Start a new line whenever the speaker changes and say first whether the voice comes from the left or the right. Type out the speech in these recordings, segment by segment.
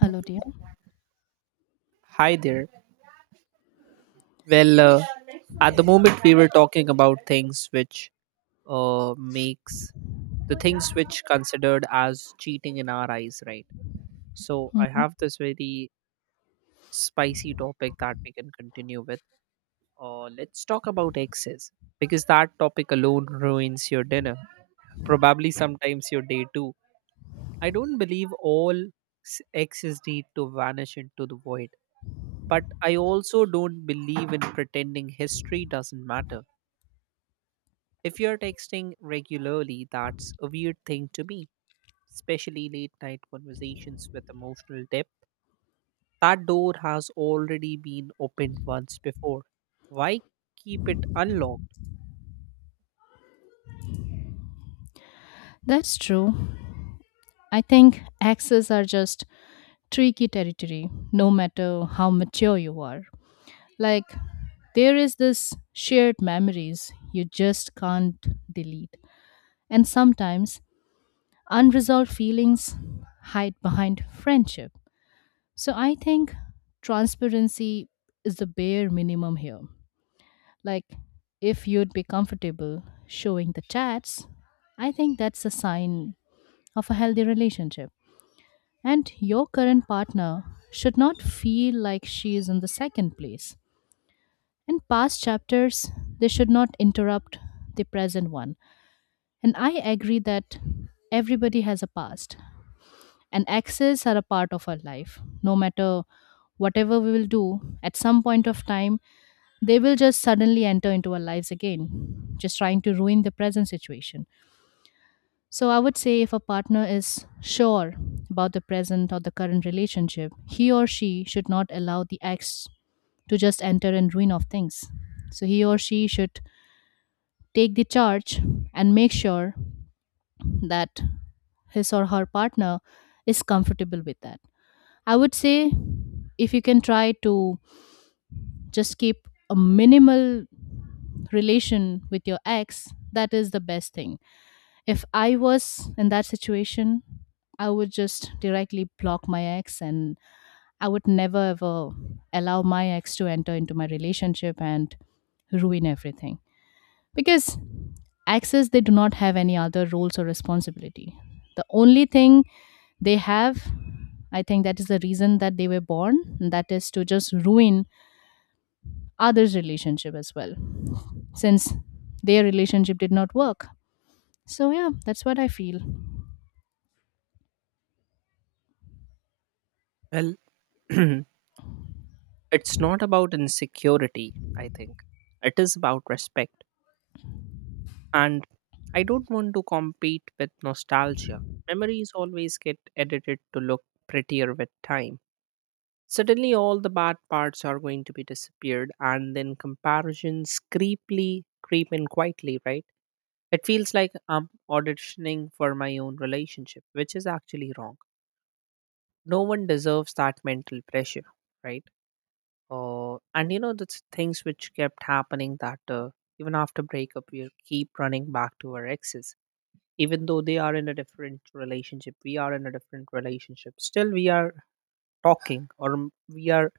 left: Hello, dear.
right: Hi there. Well, uh, at the moment we were talking about things which makes the things which considered as cheating in our eyes, right? So I
left: Mhm.
right: have this very spicy topic that we can continue with. Let's talk about exes because that topic alone ruins your dinner, probably sometimes your day too. I don't believe all exes need to vanish into the void, but I also don't believe in pretending history doesn't matter. If you're texting regularly, that's a weird thing to be, especially late night conversations with emotional depth. That door has already been opened once before. Why keep it unlocked?
left: That's true. I think exes are just tricky territory, no matter how mature you are. Like, there is this shared memories you just can't delete. And sometimes unresolved feelings hide behind friendship. So I think transparency is the bare minimum here. Like, if you'd be comfortable showing the chats, I think that's a sign of a healthy relationship. And your current partner should not feel like she is in the second place. In past chapters, they should not interrupt the present one. And I agree that everybody has a past, and exes are a part of our life. No matter whatever we will do, at some point of time, they will just suddenly enter into our lives again, just trying to ruin the present situation. So I would say if a partner is sure about the present or the current relationship, he or she should not allow the ex to just enter and ruin of things. So he or she should take the charge and make sure that his or her partner is comfortable with that. I would say if you can try to just keep a minimal relation with your ex, that is the best thing if I was in that situation, I would just directly block my ex and I would never ever allow my ex to enter into my relationship and ruin everything. Because exes, they do not have any other roles or responsibility. The only thing they have, I think that is the reason that they were born, and that is to just ruin others' relationship as well, since their relationship did not work. So, yeah, that's what I feel.
right: Well, it's not about insecurity, I think. It is about respect. And I don't want to compete with nostalgia. Memories always get edited to look prettier with time. Suddenly, all the bad parts are going to be disappeared, and then comparisons creepily creep in quietly, right? It feels like I'm auditioning for my own relationship, which is actually wrong. No one deserves that mental pressure, right? And you know, the things which kept happening that even after breakup, we keep running back to our exes. Even though they are in a different relationship, we are in a different relationship. Still, we are talking, or we are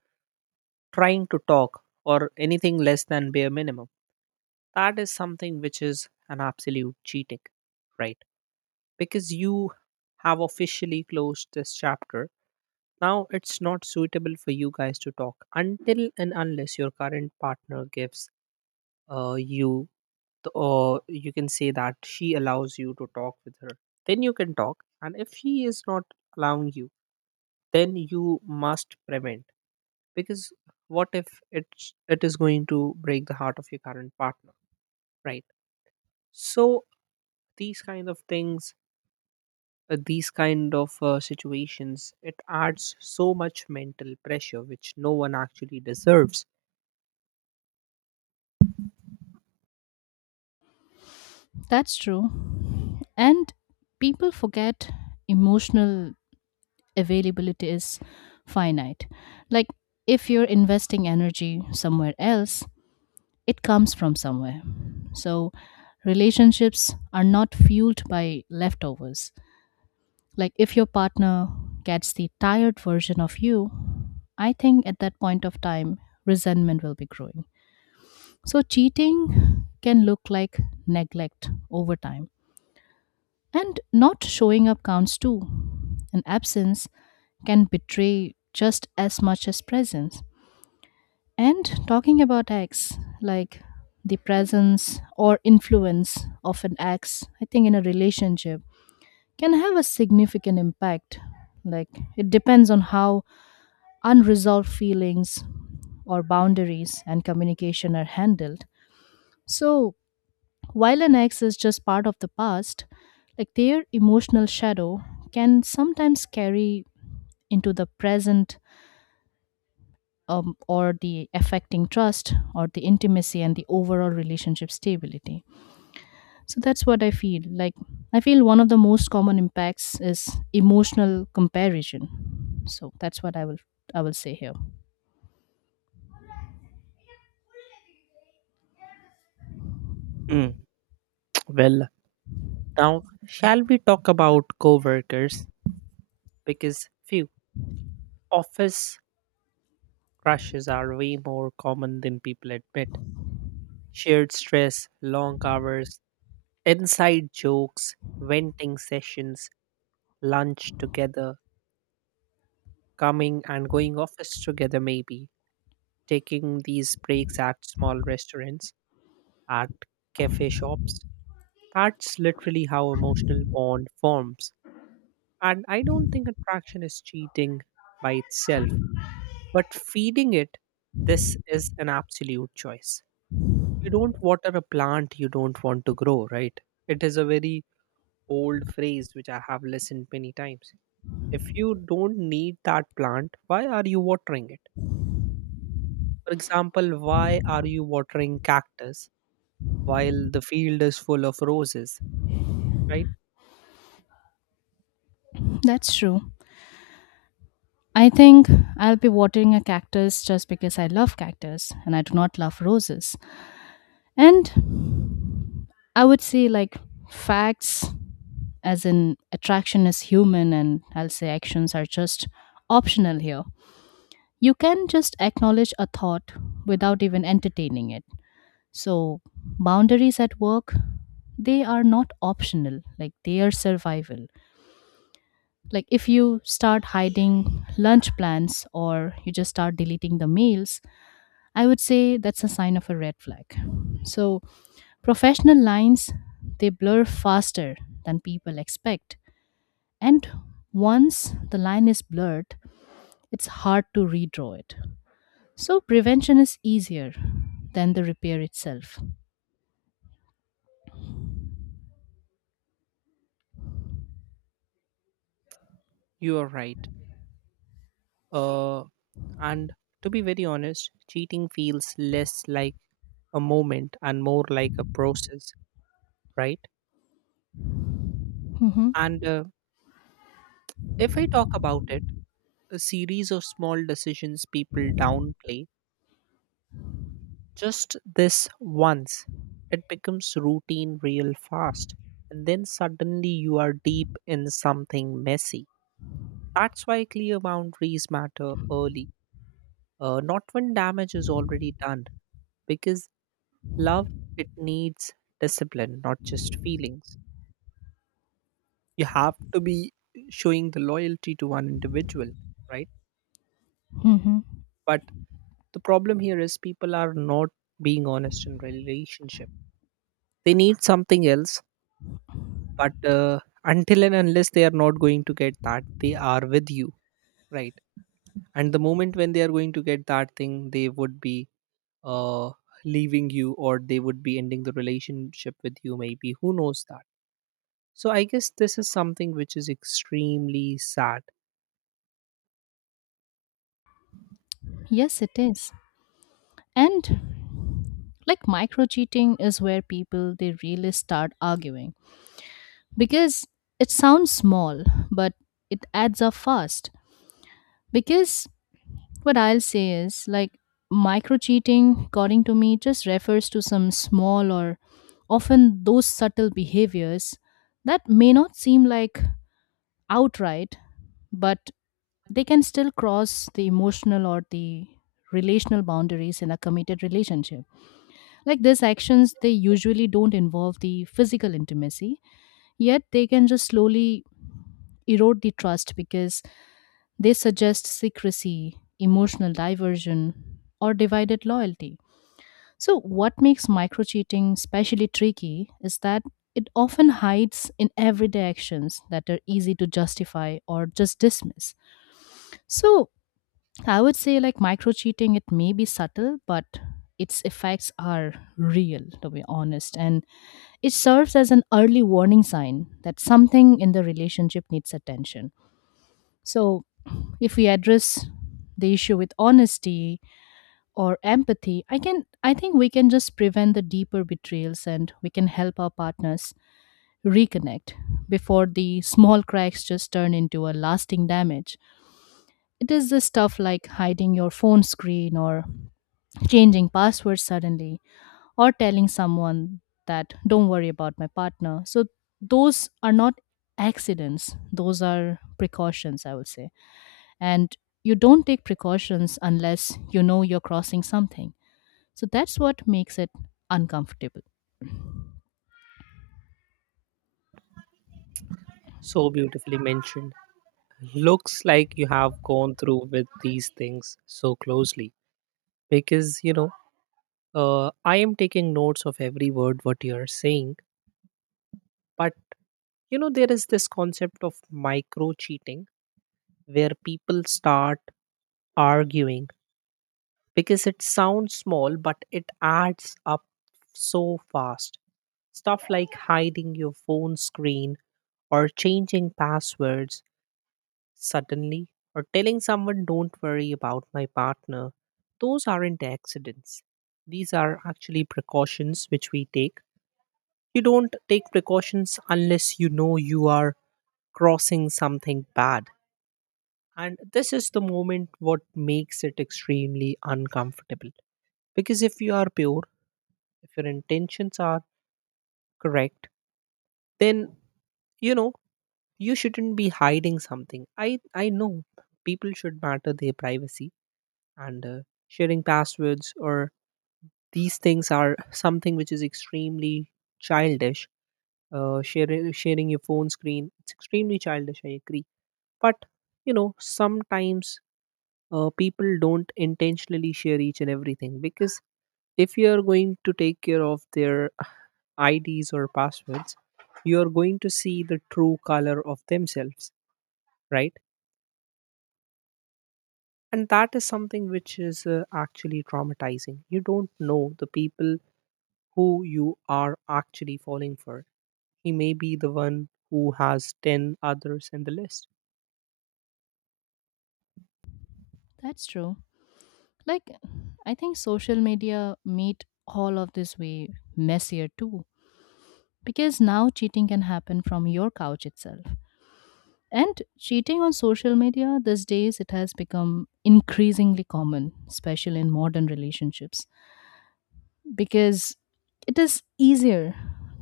right: trying to talk or anything less than bare minimum, that is something which is an absolute cheating, right? Because you have officially closed this chapter. Now it's not suitable for you guys to talk until and unless your current partner gives you the, or you can say that she allows you to talk with her, then you can talk. And if she is not allowing you, then you must prevent, because what if it is going to break the heart of your current partner, right? So these kind of things, these kind of situations, it adds so much mental pressure which no one actually deserves.
left: That's true. And people forget emotional availability is finite. Like if you're investing energy somewhere else, it comes from somewhere. So relationships are not fueled by leftovers. Like if your partner gets the tired version of you, I think at that point of time, resentment will be growing. So cheating can look like neglect over time. And not showing up counts too. An absence can betray just as much as presence. And talking about acts, like the presence or influence of an ex, I think in a relationship can have a significant impact. Like it depends on how unresolved feelings or boundaries and communication are handled. So, while an ex is just part of the past, like their emotional shadow can sometimes carry into the present or the affecting trust or the intimacy and the overall relationship stability. So that's what I feel. Like, I feel one of the most common impacts is emotional comparison. So that's what I will say here.
right: Mm, well, now shall we talk about coworkers, because few office crushes are way more common than people admit. Shared stress, long hours, inside jokes, venting sessions, lunch together, coming and going office together maybe, taking these breaks at small restaurants, at cafe shops. That's literally how emotional bond forms. And I don't think attraction is cheating by itself, but feeding it, this is an absolute choice. You don't water a plant you don't want to grow, right? It is a very old phrase which I have listened many times. If you don't need that plant, why are you watering it? For example, why are you watering cactus while the field is full of roses? Right?
left: That's true. I think I'll be watering a cactus just because I love cactus and I do not love roses. And I would say like facts as in attraction is human and I'll say actions are just optional here. You can just acknowledge a thought without even entertaining it. So boundaries at work, they are not optional, like they are survival, like if you start hiding lunch plans or you just start deleting the meals, I would say that's a sign of a red flag. So, professional lines they blur faster than people expect, and once the line is blurred, it's hard to redraw it. So, prevention is easier than the repair itself.
right: You are right. Uh, and to be very honest, cheating feels less like a moment and more like a process, right?
left: Mhm.
right: And if I talk about it, a series of small decisions people downplay, just this once, it becomes routine real fast. And then suddenly you are deep in something messy. That's why clear boundaries matter early, not when damage is already done, because love, it needs discipline, not just feelings. You have to be showing the loyalty to one individual, right?
left: Mhm.
right: But the problem here is people are not being honest in relationship. They need something else, but until and unless they are not going to get that, they are with you, right? And the moment when they are going to get that thing, they would be uh, leaving you, or they would be ending the relationship with you, maybe, who knows that. So I guess this is something which is extremely sad.
left: Yes, it is. And like micro cheating is where people they really start arguing because it sounds small, but it adds up fast. Because what I'll say is like micro cheating, according to me, just refers to some small or often those subtle behaviors that may not seem like outright, but they can still cross the emotional or the relational boundaries in a committed relationship. Like these actions, they usually don't involve the physical intimacy, yet they can just slowly erode the trust because they suggest secrecy, emotional diversion, or divided loyalty. So, what makes micro cheating especially tricky is that it often hides in everyday actions that are easy to justify or just dismiss. So, I would say like micro cheating, it may be subtle, but its effects are real, to be honest. And it serves as an early warning sign that something in the relationship needs attention. So, if we address the issue with honesty or empathy, I think we can just prevent the deeper betrayals and we can help our partners reconnect before the small cracks just turn into a lasting damage. It is the stuff like hiding your phone screen or changing passwords suddenly or telling someone that don't worry about my partner. So those are not accidents, those are precautions, I would say, and you don't take precautions unless you know you're crossing something. So that's what makes it uncomfortable.
right: So beautifully mentioned. Looks like you have gone through with these things so closely, because you know, I am taking notes of every word what you are saying. But you know, there is this concept of micro cheating where people start arguing because it sounds small, but it adds up so fast. Stuff like hiding your phone screen or changing passwords suddenly, or telling someone don't worry about my partner. Those aren't accidents. These are actually precautions which we take. You don't take precautions unless you know you are crossing something bad. And this is the moment what makes it extremely uncomfortable. Because if you are pure, if your intentions are correct, then you know, you shouldn't be hiding something. I know people should matter their privacy. And sharing passwords or these things are something which is extremely childish. Uh, sharing your phone screen, it's extremely childish, I agree. But you know, sometimes, people don't intentionally share each and everything, because if you are going to take care of their IDs or passwords, you are going to see the true color of themselves, right? And that is something which is actually traumatizing. You don't know the people who you are actually falling for. He may be the one who has 10 others in the list.
left: That's true. Like, I think social media made all of this way messier too, because now cheating can happen from your couch itself. And cheating on social media these days, it has become increasingly common, especially in modern relationships. Because it is easier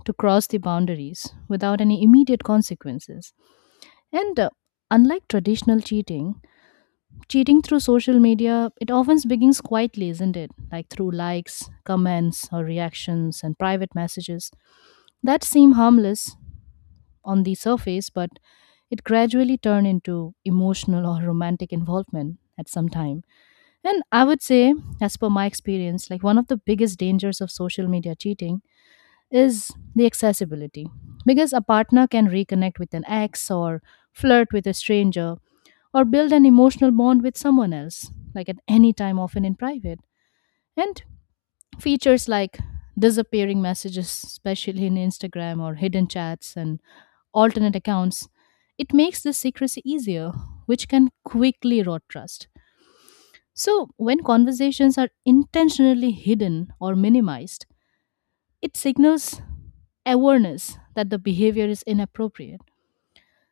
left: to cross the boundaries without any immediate consequences. And unlike traditional cheating, cheating through social media, it often begins quietly, isn't it? Like through likes, comments, or reactions and private messages that seem harmless on the surface, but it gradually turn into emotional or romantic involvement at some time. And I would say, as per my experience, like one of the biggest dangers of social media cheating is the accessibility. Because a partner can reconnect with an ex or flirt with a stranger or build an emotional bond with someone else, like at any time, often in private. And features like disappearing messages, especially in Instagram or hidden chats and alternate accounts, it makes this secrecy easier, which can quickly erode trust. So, when conversations are intentionally hidden or minimized, it signals awareness that the behavior is inappropriate.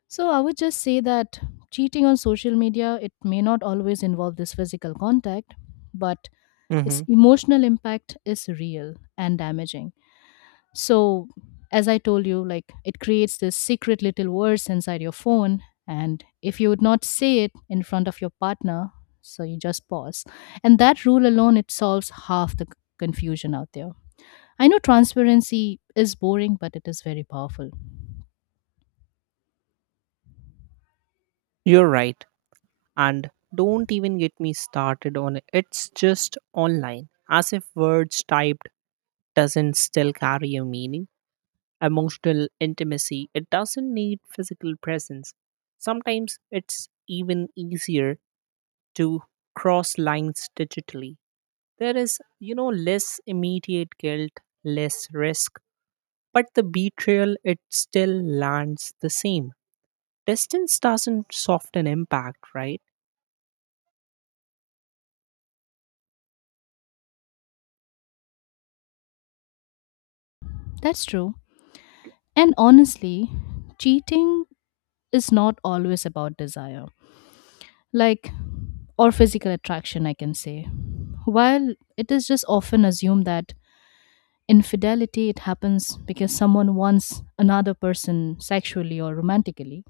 left: So I would just say that cheating on social media it may not always involve this physical contact, but
right: Hmm.
left: its emotional impact is real and damaging. So as I told you, like it creates this secret little words inside your phone, and if you would not say it in front of your partner, so you just pause, and that rule alone it solves half the confusion out there. I know transparency is boring, but it is very powerful.
right: You're right. And don't even get me started on it. It's just online, as if words typed doesn't still carry a meaning. Emotional intimacy, it doesn't need physical presence. Sometimes it's even easier to cross lines digitally. There is, you know, less immediate guilt, less risk, but the betrayal, it still lands the same. Distance doesn't soften impact, right?
left: That's true. And honestly, cheating is not always about desire, like, or physical attraction, I can say. While it is just often assumed that infidelity it happens because someone wants another person sexually or romantically,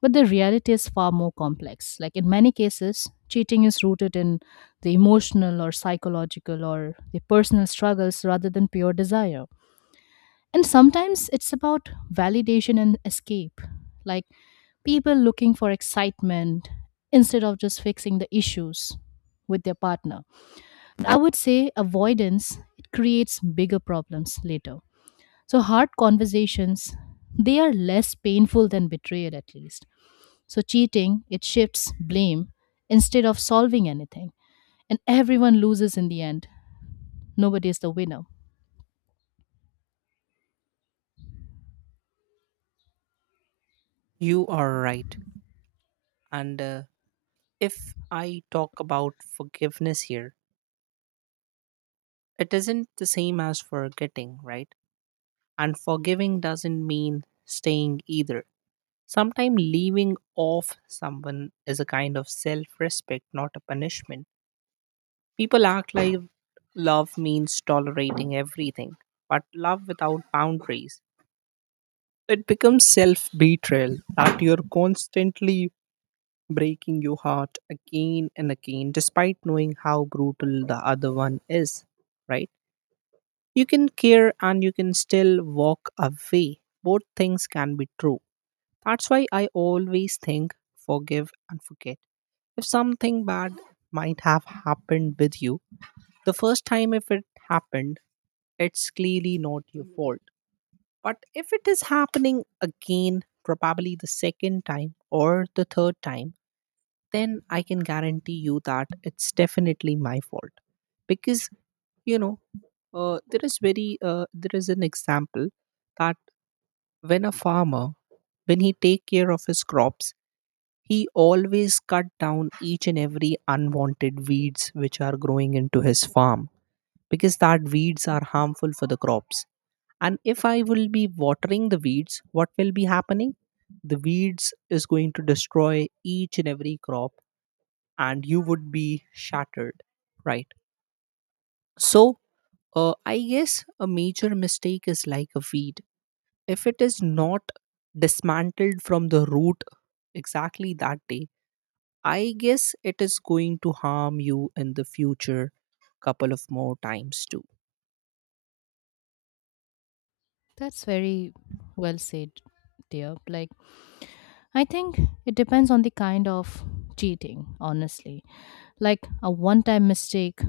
left: but the reality is far more complex, like in many cases cheating is rooted in the emotional or psychological or the personal struggles rather than pure desire. And sometimes it's about validation and escape, like people looking for excitement instead of just fixing the issues with their partner. I would say avoidance it creates bigger problems later. So hard conversations they are less painful than betrayal at least. So cheating it shifts blame instead of solving anything and everyone loses in the end. Nobody is the winner.
right: You are right. And if I talk about forgiveness here, it isn't the same as forgetting, right? And forgiving doesn't mean staying either. Sometimes leaving off someone is a kind of self respect, not a punishment. People act like love means tolerating everything, but love without boundaries, it becomes self betrayal, that you're constantly breaking your heart again and again, despite knowing how brutal the other one is, right? You can care and you can still walk away. Both things can be true. That's why I always think forgive and forget. If something bad might have happened with you, the first time if it happened, it's clearly not your fault. But if it is happening again, probably the second time or the third time, then I can guarantee you that it's definitely my fault. Because, you know, there is an example that when a farmer, when he take care of his crops, he always cut down each and every unwanted weeds which are growing into his farm, because that weeds are harmful for the crops. And if I will be watering the weeds, what will be happening? The weeds is going to destroy each and every crop and you would be shattered, right? So, I guess a major mistake is like a weed. If it is not dismantled from the root exactly that day, I guess it is going to harm you in the future couple of more times too.
left: That's very well said, dear. Like I think it depends on the kind of cheating, honestly. Like a one time mistake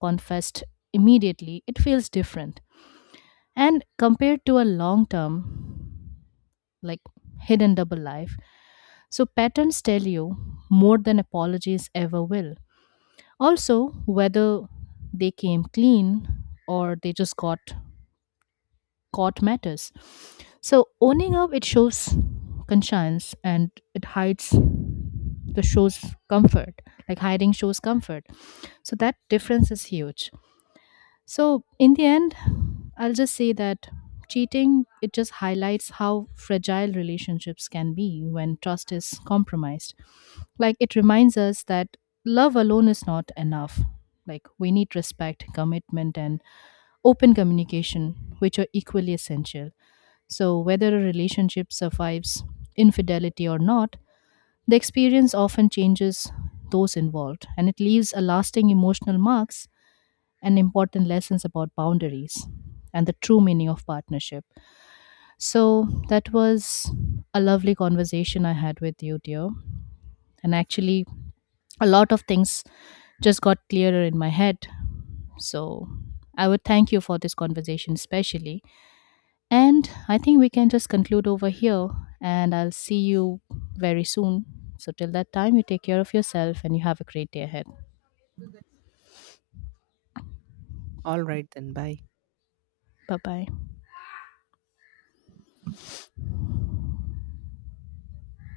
left: confessed immediately, it feels different. And compared to a long term, like hidden double life, so patterns tell you more than apologies ever will. Also, whether they came clean or they just got caught matters. So owning up it shows conscience and it hides the shows comfort. Like hiding shows comfort. So that difference is huge. So in the end, I'll just say that cheating it just highlights how fragile relationships can be when trust is compromised. Like it reminds us that love alone is not enough. Like we need respect, commitment and open communication which are equally essential. So, whether a relationship survives infidelity or not, the experience often changes those involved and it leaves a lasting emotional marks and important lessons about boundaries and the true meaning of partnership. So, that was a lovely conversation I had with you, dear. And actually, a lot of things just got clearer in my head. So, I would thank you for this conversation, especially. And I think we can just conclude over here. And I'll see you very soon. So, till that time, you take care of yourself and you have a great day ahead.
right: All right then, bye.
left: Bye bye.